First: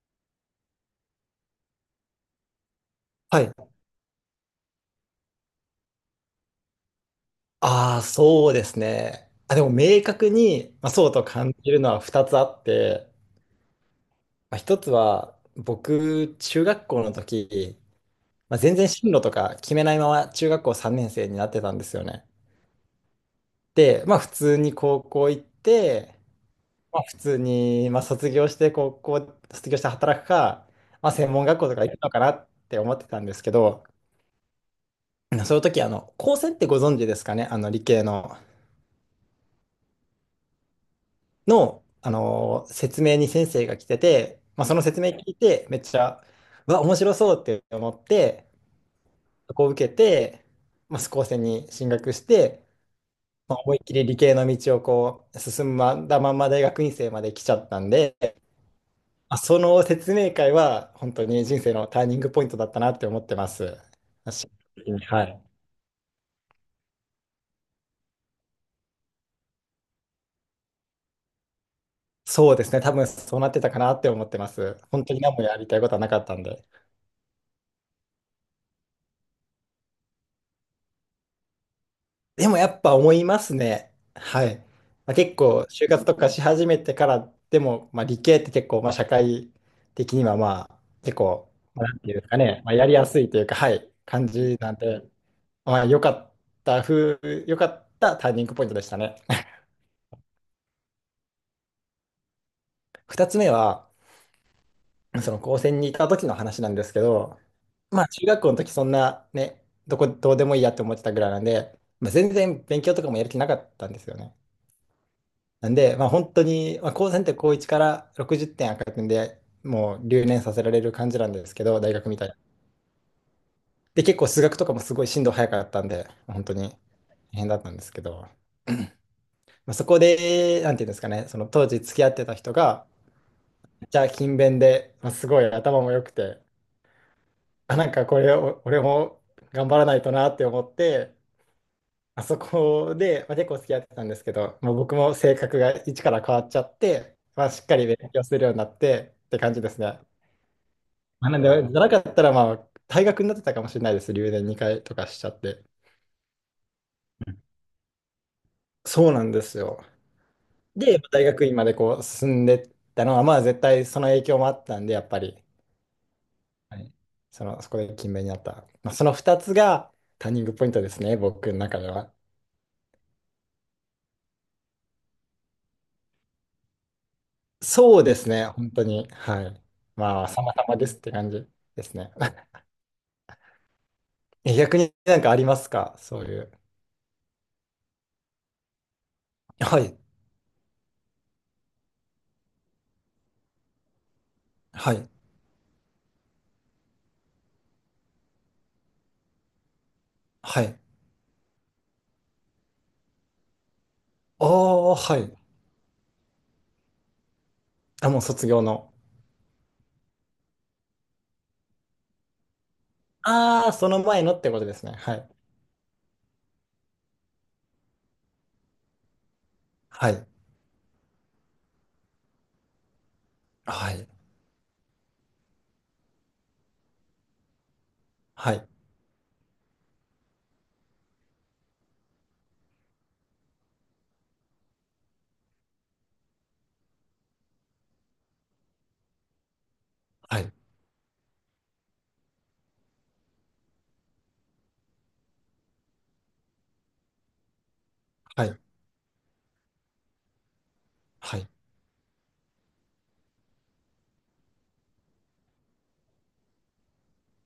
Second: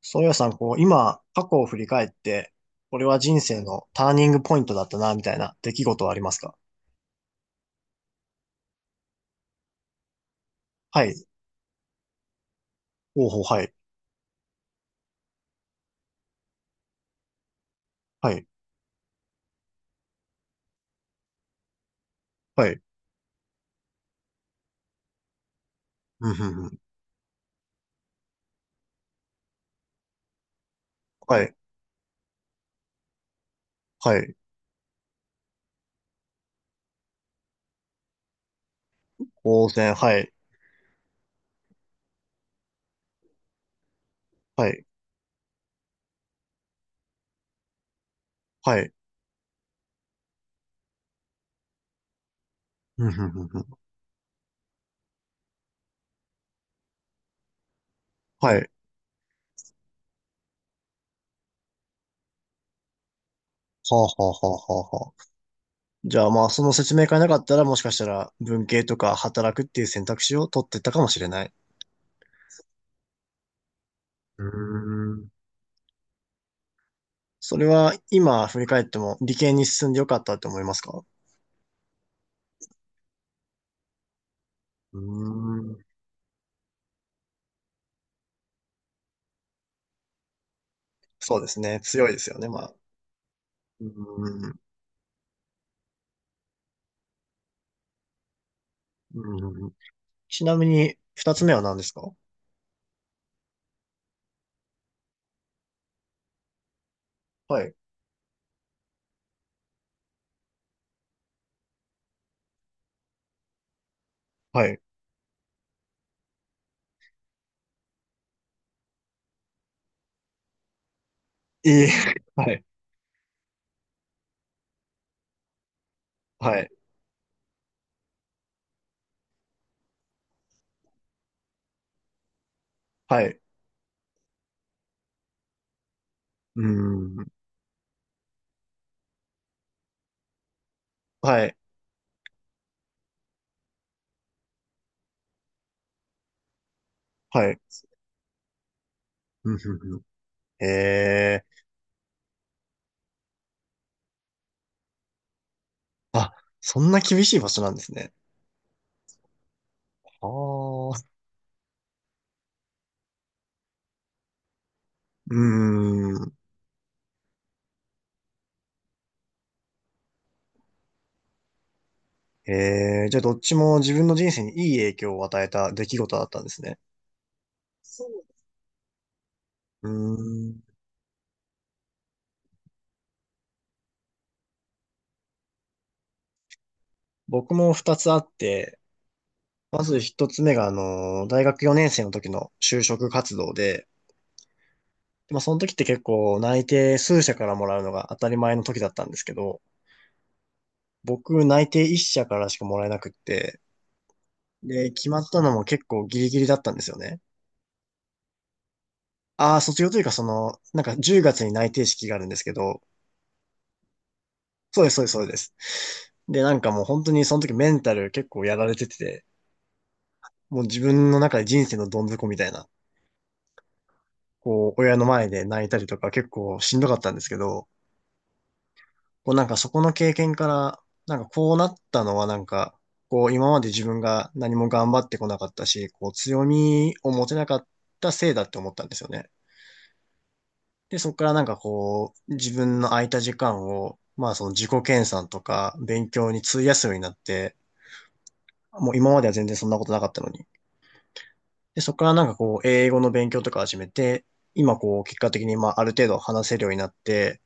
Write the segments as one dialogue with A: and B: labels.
A: そうやさん、こう、今、過去を振り返って、これは人
B: はい。
A: 生のターニングポイントだったな、みたいな出来事はありますか？
B: ああ、そうですね。あ、でも明確に、まあ、
A: は
B: そう
A: い。
B: と感じるのは2つあって、
A: ほうほう、はい。
B: まあ、1つは僕、中学校の時、
A: はい。
B: まあ、全然進路とか決めないまま中学校3年生になってたんですよね。
A: はい。
B: で、まあ普通に高校行って、
A: うん、ふんふん。
B: まあ普通に、まあ、卒業して高校、卒業して働くか、まあ専
A: は
B: 門
A: い。
B: 学校とか行くのかなって思ってたんですけど、
A: はい。
B: その時、あの、高専ってご存知ですかね？あの理系の。
A: 当然、はい。
B: の、説明に先生が来てて、まあ、
A: は
B: その
A: い。
B: 説明聞いて、めっちゃ、うわ、面白そうって思って、
A: はい。
B: そこを受けて、まあ、スコーセンに進学して、
A: うん、ふんふん
B: ま
A: ふ
B: あ、
A: ん。
B: 思いっきり理系の道をこう進んだまんま大学院生まで来ちゃったんで、
A: はい。は
B: まあ、その説明会は本当に人生のターニングポイントだったなって思ってます。
A: あ、はあ、は
B: 私
A: あ、は
B: 的
A: あ、
B: に
A: はあ。
B: はい。
A: じゃあ、まあ、その説明会なかったら、もしかしたら、文系とか働くっていう選択肢を取ってたかもしれない。
B: そうですね、多分そうなってたかなって思って
A: うー
B: ます。本当に
A: ん。
B: 何もやりたいことはなかったんで。
A: それは、今、振り返っても、理系に進んでよかったって思いますか？
B: でもやっぱ思いますね。はい。
A: う
B: まあ、結
A: ー
B: 構、
A: ん。
B: 就活とかし始めてからでも、まあ、理系って結構、まあ、社会的には、まあ、結
A: そうで
B: 構、
A: すね。
B: まあ、なん
A: 強
B: て
A: い
B: いう
A: で
B: んです
A: す
B: か
A: よね、ま
B: ね、ま
A: あ。
B: あ、やりやすいというか、は
A: うー
B: い、感じ
A: ん、
B: なんで、まあ、良かったターニングポイントでしたね。
A: う ーん。ちなみに、二つ目は何ですか？
B: 二つ目は、その高専にいた時の話なんですけど、
A: はい。
B: まあ、中学校の時そんなね、どうでもいいやって思ってたぐらいなんで、まあ、全然勉強とかもやる気なかったんですよね。
A: はい。
B: なんで、まあ、本当に、まあ、高専って高1から60点赤くんでもう留年させられる感じなんですけ
A: え
B: ど、
A: え
B: 大学みたい な。
A: はい。
B: で、結構数学とかもすごい進度早かったんで、本当
A: はい。
B: に大変だったんですけど、まあ、そこで、なんていうんですかね、その当時付き合ってた人が、
A: はい。
B: めっちゃ勤勉で、まあ、すごい頭も良くて、
A: うーん。
B: あ、なんかこれを、俺も頑張らないとなって思って、
A: はい。
B: まあそこで、まあ、結構付き合ってたんですけど、もう僕も性格が一から変わっちゃって、ま
A: は
B: あ、
A: い。
B: しっかり勉強するようになってって感
A: うん
B: じで
A: ふん
B: す
A: ふん。
B: ね。まあ、な
A: え
B: ん
A: え。
B: で、じゃなかったら、まあ、退学になってたかもしれないです。留年2回とかしちゃって。
A: あ、そんな厳しい場所なんですね。
B: そうなんですよ。
A: は
B: で、
A: あ。
B: 大学院までこう進んでったのは、まあ、絶対その影響もあったんで、やっぱ
A: う
B: り、
A: ーん。
B: はい、その、そこで勤勉になった。まあ、その2つがターニングポイントですね、僕の中では。
A: ええ。じゃあどっちも自分の人生にいい影響を与えた出来事だったんですね。
B: そうですね、本当に。はい。
A: う
B: まあ、
A: ー
B: 様
A: ん。
B: 々ですって感じですね。え、逆になんかありますか？そういう。
A: 僕も二つあって、
B: は
A: ま
B: い、
A: ず一つ目が、あの、大学4年生の時の就職活動で、
B: はい、
A: まあ、その時って結構内定数社からもらうのが当たり前の時だったんですけど、
B: はい。
A: 僕内定1社からしかもらえなくって、
B: あ
A: で、
B: あ、
A: 決
B: は
A: まっ
B: い。
A: たのも結構ギリギリだったんですよね。
B: あ、もう卒業の。
A: ああ、卒業というかその、なんか10月に内定式があるんですけど、
B: ああ、その前のってことで
A: そう
B: す
A: で
B: ね。
A: す、そうです、
B: は
A: そう
B: い。
A: です。で、なんかもう本当にその時メンタル結構やられてて、
B: はい。
A: もう自分の中で人生のどん底みたいな、
B: はい。
A: こう、親の前で泣いたりとか結構しんどかったんですけど、
B: はい。
A: こうなんかそこの経験から、なんかこうなったのはなんか、こう今まで自分が何も頑張ってこなかったし、こう強みを持てなかったせいだって思ったんですよね。
B: はい。
A: で、そこからなんかこう、自分の空いた時間を、まあその自己研鑽とか勉強に費やすようになって、
B: はい。
A: もう今までは全然そんなことなかったのに。
B: はい。
A: で、そこからなんかこう、英語の勉強とか始めて、今こう、結果的にまあある程度話せるようになって、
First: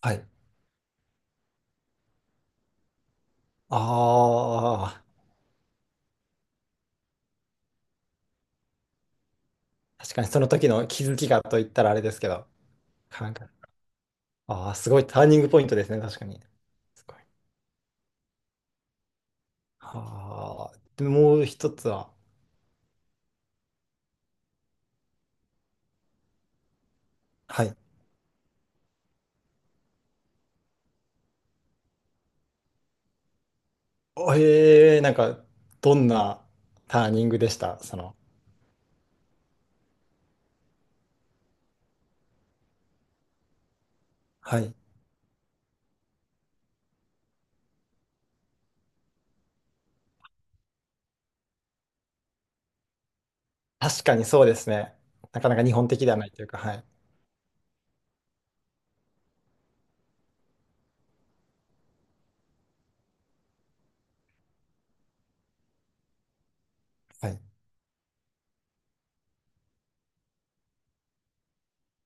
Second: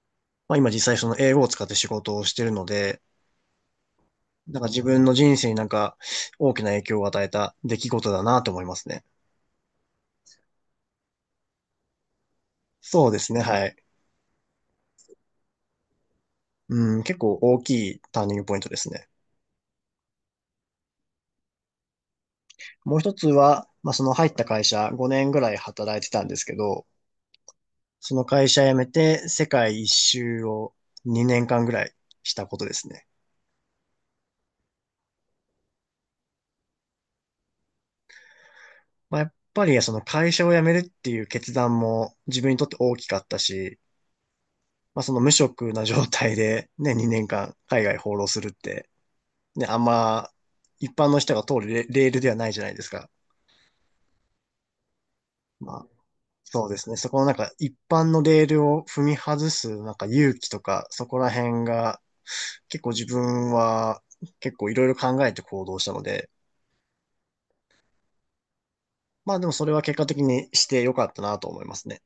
B: はい。
A: まあ今実際その英語を使って仕事をしてるので、
B: あ
A: なんか自分
B: あ、
A: の人生になんか大きな影響を与えた出来事だなと思いますね。
B: 確かにその時の気づきがと言ったらあれですけど。
A: そうで
B: な
A: す
B: ん
A: ね、
B: か、
A: はい。
B: ああ、すごいターニングポイントですね。確かに。
A: うん、
B: すご
A: 結
B: い。
A: 構大きいターニングポイントですね。
B: ああ、で、もう一つは。
A: もう一つは、まあ、その入った会社5年ぐらい働いてたんですけど、
B: はい。
A: その会社辞めて世界一周を2年間ぐらいしたことですね。
B: ええ、なんか、どんなターニングでしたその？
A: まあ、やっぱりその会社を辞めるっていう決断も自分にとって大きかったし、
B: はい。
A: まあ、その無職な状態でね、2年間海外放浪するって、ね、あんま一般の人が通るレレールではないじゃないですか。
B: 確かにそうですね。なかなか日
A: まあ、
B: 本的ではないというか、
A: そう
B: は
A: で
B: い。
A: すね。そこのなんか一般のレールを踏み外すなんか勇気とか、そこら辺が結構自分は結構いろいろ考えて行動したので、
B: はい。
A: まあでもそれは結果的にしてよかったなと思いますね。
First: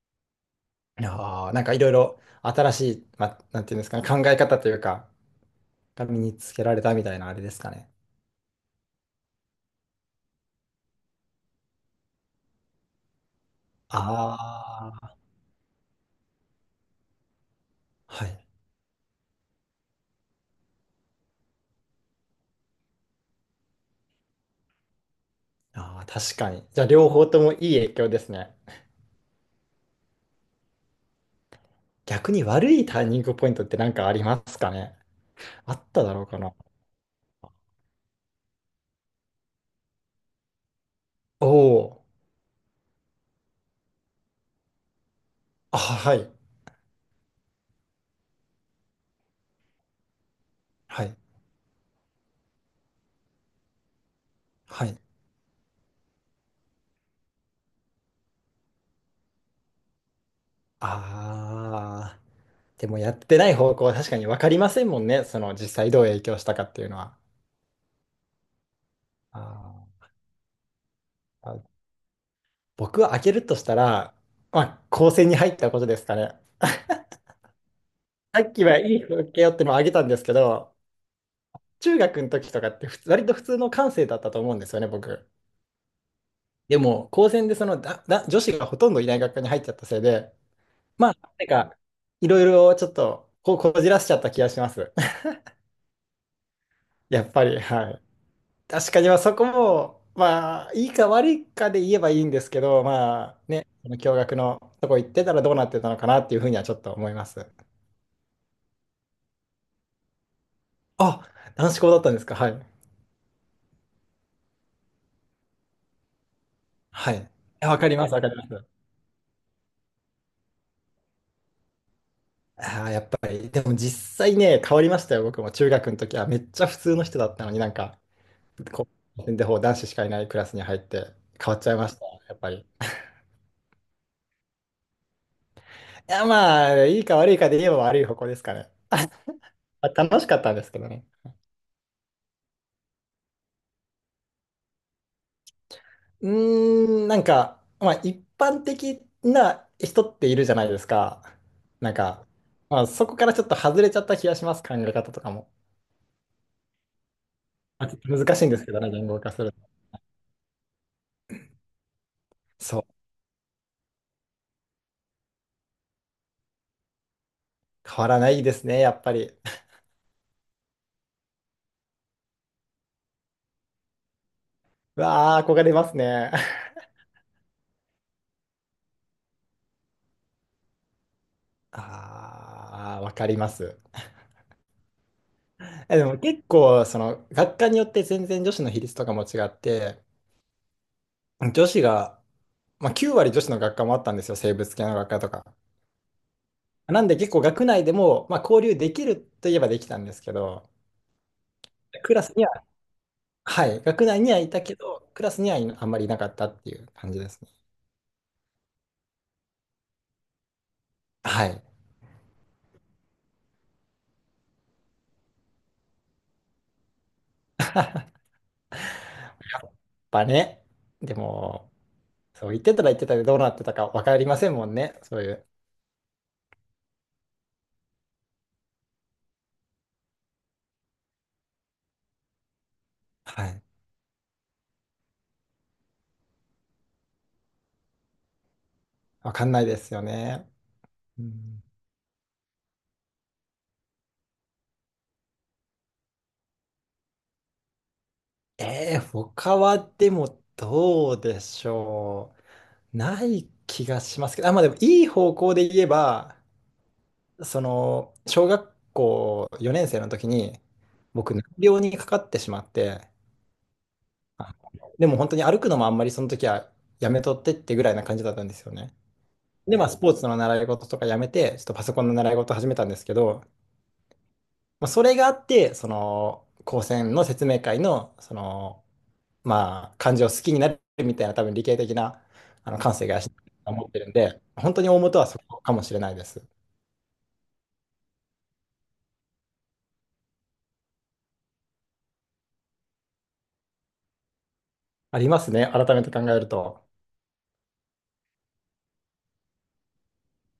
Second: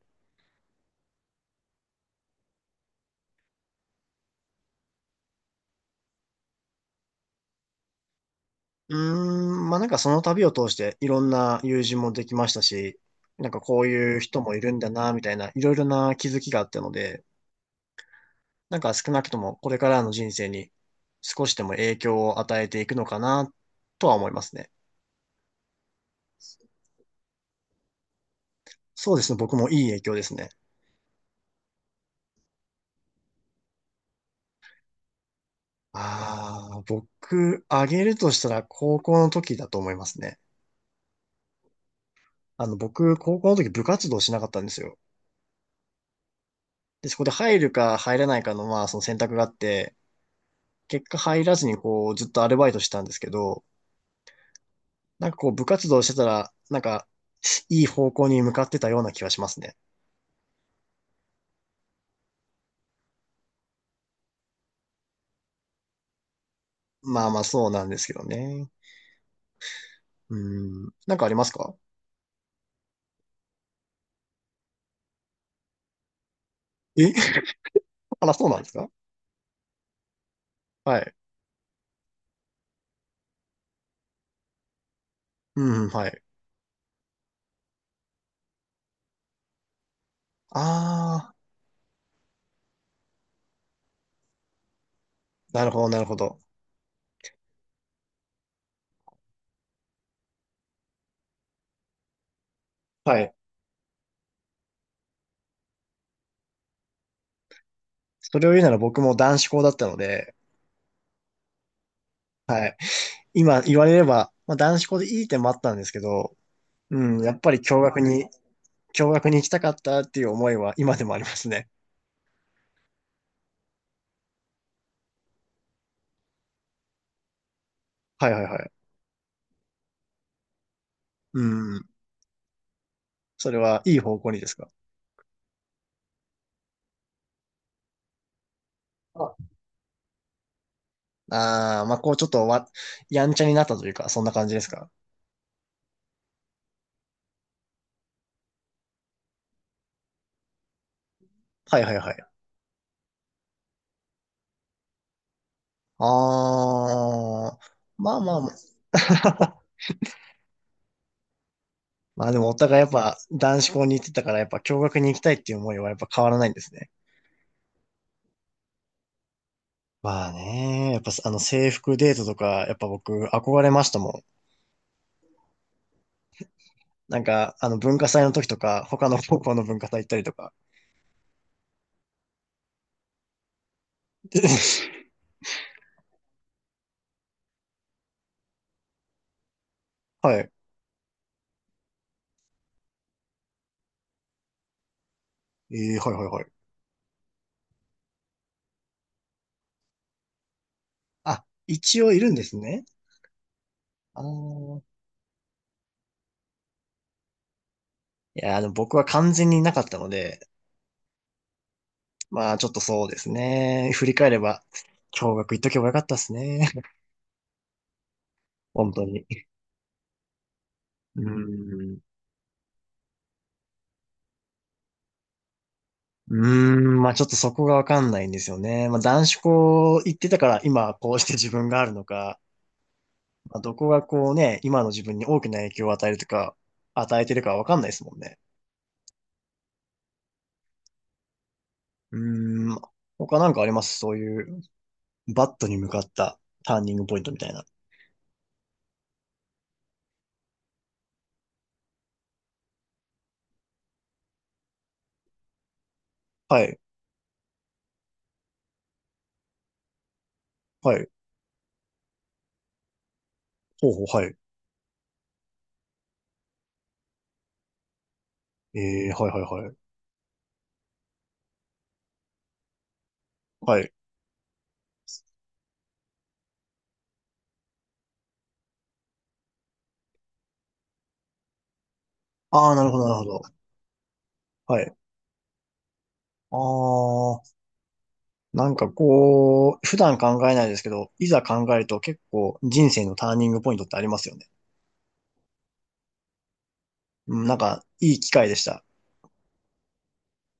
B: ああ、なんかいろいろ新しい、まあ、なんていうんですかね、考え方というか、が身につけられたみたいなあれですかね。
A: うーん、まあなんかその旅を通していろんな友人もできましたし、なんかこういう人もいるんだ
B: あ
A: な、
B: あ、
A: みたいな、いろいろな気づきがあったので、
B: はい。
A: なんか少なくともこれからの人生に少しでも影響を与えていくのかなとは思いますね。
B: ああ、確かに。じゃあ両方ともいい影響ですね。
A: そうですね。僕もいい影響ですね。
B: 逆に悪いターニングポイントって何かありますかね？あっただろうかな。
A: ああ、僕、あげるとしたら高校の時だと思いますね。
B: おお、
A: あの、僕、高校の時部活動しなかったんですよ。
B: あ、はい。
A: で、そこで入るか入らないかの、まあ、その選択があって、
B: は
A: 結
B: い。
A: 果入らずにこう、ずっとアルバイトしてたんですけど、
B: はい。
A: なんかこう、部活動してたら、なんか、いい方向に向かってたような気がしますね。
B: ああ、でもやってない方向は確かに分かりませんもんね。その実際どう影響したかっていうのは。
A: まあまあ、そうなんですけどね。
B: あ
A: うん。なんかありますか？
B: あ。僕は開けるとしたら、まあ、高専に入ったことですかね。
A: え あら、
B: さ
A: そう
B: っ
A: なんで
B: き
A: す
B: は
A: か？
B: いい風景よってのを挙げたんですけど、
A: はい。
B: 中学の時とかって普通割と普通の感性だったと思うんですよね、僕。
A: うん、はい。
B: でも、高専でそのだだ女子がほとんどいない学科に入っちゃったせいで、まあ、
A: あ
B: なんか、いろいろちょっとこじらしちゃった気がします。
A: ー、なるほど、なるほど。
B: やっぱり、はい。確かに、まあそこも、まあ、いいか悪いかで言えばいいんですけど、
A: はい。
B: まあね、その共学のとこ行ってたらどうなってたのかなっていうふうにはちょっと思います。
A: それを言うなら僕も男子校だったので、
B: あ、男子校だったんですか？は
A: は
B: い。
A: い。今言われれば、まあ、男子校でいい点もあったんですけど、う
B: はい。
A: ん、
B: い
A: やっぱり
B: やわ
A: 共
B: かり
A: 学
B: ます、わ
A: に、
B: かります。
A: 共学に行きたかったっていう思いは今でもありますね。
B: ああ、やっぱり、でも実際ね、変わりましたよ、僕も。中学の時はめっちゃ普通の人だったのになんか、
A: はいはいはい。
B: こう、で、ほう男子しかいないクラスに入って
A: う
B: 変わっちゃいま
A: ん。
B: した、やっぱり。い
A: それはいい方向にですか？
B: や、まあ、いいか悪いかで言えば悪い方向ですかね。
A: あ
B: まあ、楽しかったんですけどね。
A: あー、まあ、こうちょっとやんちゃになったというか、そんな感じですか？
B: うーん、なんか、まあ、一般的な人っているじゃないですか。
A: はい
B: な
A: は
B: ん
A: いは
B: か、
A: い。
B: まあ、そこからちょっと外れちゃった気がします、考え方とかも。
A: ああ、
B: まあ、ちょっと
A: まあま
B: 難
A: あ
B: しい
A: ま
B: んですけどね、言語化する
A: あ。
B: の。
A: まあでもお互いやっ
B: そ
A: ぱ男子校に行ってたからやっぱ共学に行きたいっていう思いはやっぱ変わらないんですね。
B: う。変わらないですね、やっぱり。
A: まあね、やっぱあの制服デートとかやっぱ僕憧れましたもん。
B: うわあ、憧れますね。
A: なんかあの文化祭の時とか他の高校の文化祭行ったりとか。
B: ああ、わかります。
A: で
B: え、でも結構、その、学科によって全然女子の比率とかも違って、
A: はい。
B: 女子が、まあ、9割女子の学科もあったんですよ、生物系の学科とか。
A: えー、はいはいはい。
B: なんで結構学内でも、まあ、交流できるといえばできたんですけど、
A: あ、一応
B: ク
A: い
B: ラ
A: る
B: ス
A: んで
B: に
A: す
B: は、
A: ね。
B: はい、学内
A: あ
B: にはいたけ
A: の
B: ど、クラスにはいあんまりいなかったっていう感じですね。
A: いや、あの僕は完全にいなかったので、
B: はい。やっ
A: まあちょっとそうですね。振り返れば、共学行っとけばよかったですね。本当に。
B: ぱね、で
A: う
B: も、
A: ん。
B: そう、言ってたら言ってたでどうなってたか分かりませんもんね。そういう。
A: うーん、まあちょっとそこがわかんないんですよね。まあ男子校行ってたから今こうして自分があるのか、
B: は
A: まあ
B: い。
A: どこがこうね、今の自分に大きな影響を与えるとか、与えてるかわかんないですもんね。
B: 分かんないですよね。うん、
A: うーん、他なんかありますそういう、バットに向かったターニングポイントみたいな？
B: 他はでもどうでしょう。ない気がしますけど、あ、まあでもいい方向で言えば、
A: はい、
B: その、小学校4年生の時に、
A: はい、
B: 僕、難病にかかってしまって、
A: ほうほう、はい。
B: あ、でも本当に歩くのもあんまりその時はやめとってってぐらいな感じだったんですよ
A: え
B: ね。
A: ー、はい、はい、は
B: で、まあ、
A: い。
B: スポーツの習い事とかやめて、ちょっとパソコンの習い事始めたんですけど、
A: はい。
B: まあ、それがあって、その、高専の説明会の、その、まあ、漢字を好きになるみたいな、多分理系的な、
A: あ
B: あ
A: あ、
B: の、
A: なる
B: 感
A: ほ
B: 性
A: ど、
B: が養
A: な
B: っ
A: る
B: て
A: ほ
B: る
A: ど。
B: と思ってるんで、本
A: は
B: 当に
A: い。
B: 大元はそこかもしれないです。
A: ああ、なんかこう、普段考えないですけど、いざ考えると結構人生のターニングポイントってありますよね。
B: ありますね、改めて考えると。
A: うん、なんか、いい機会でした。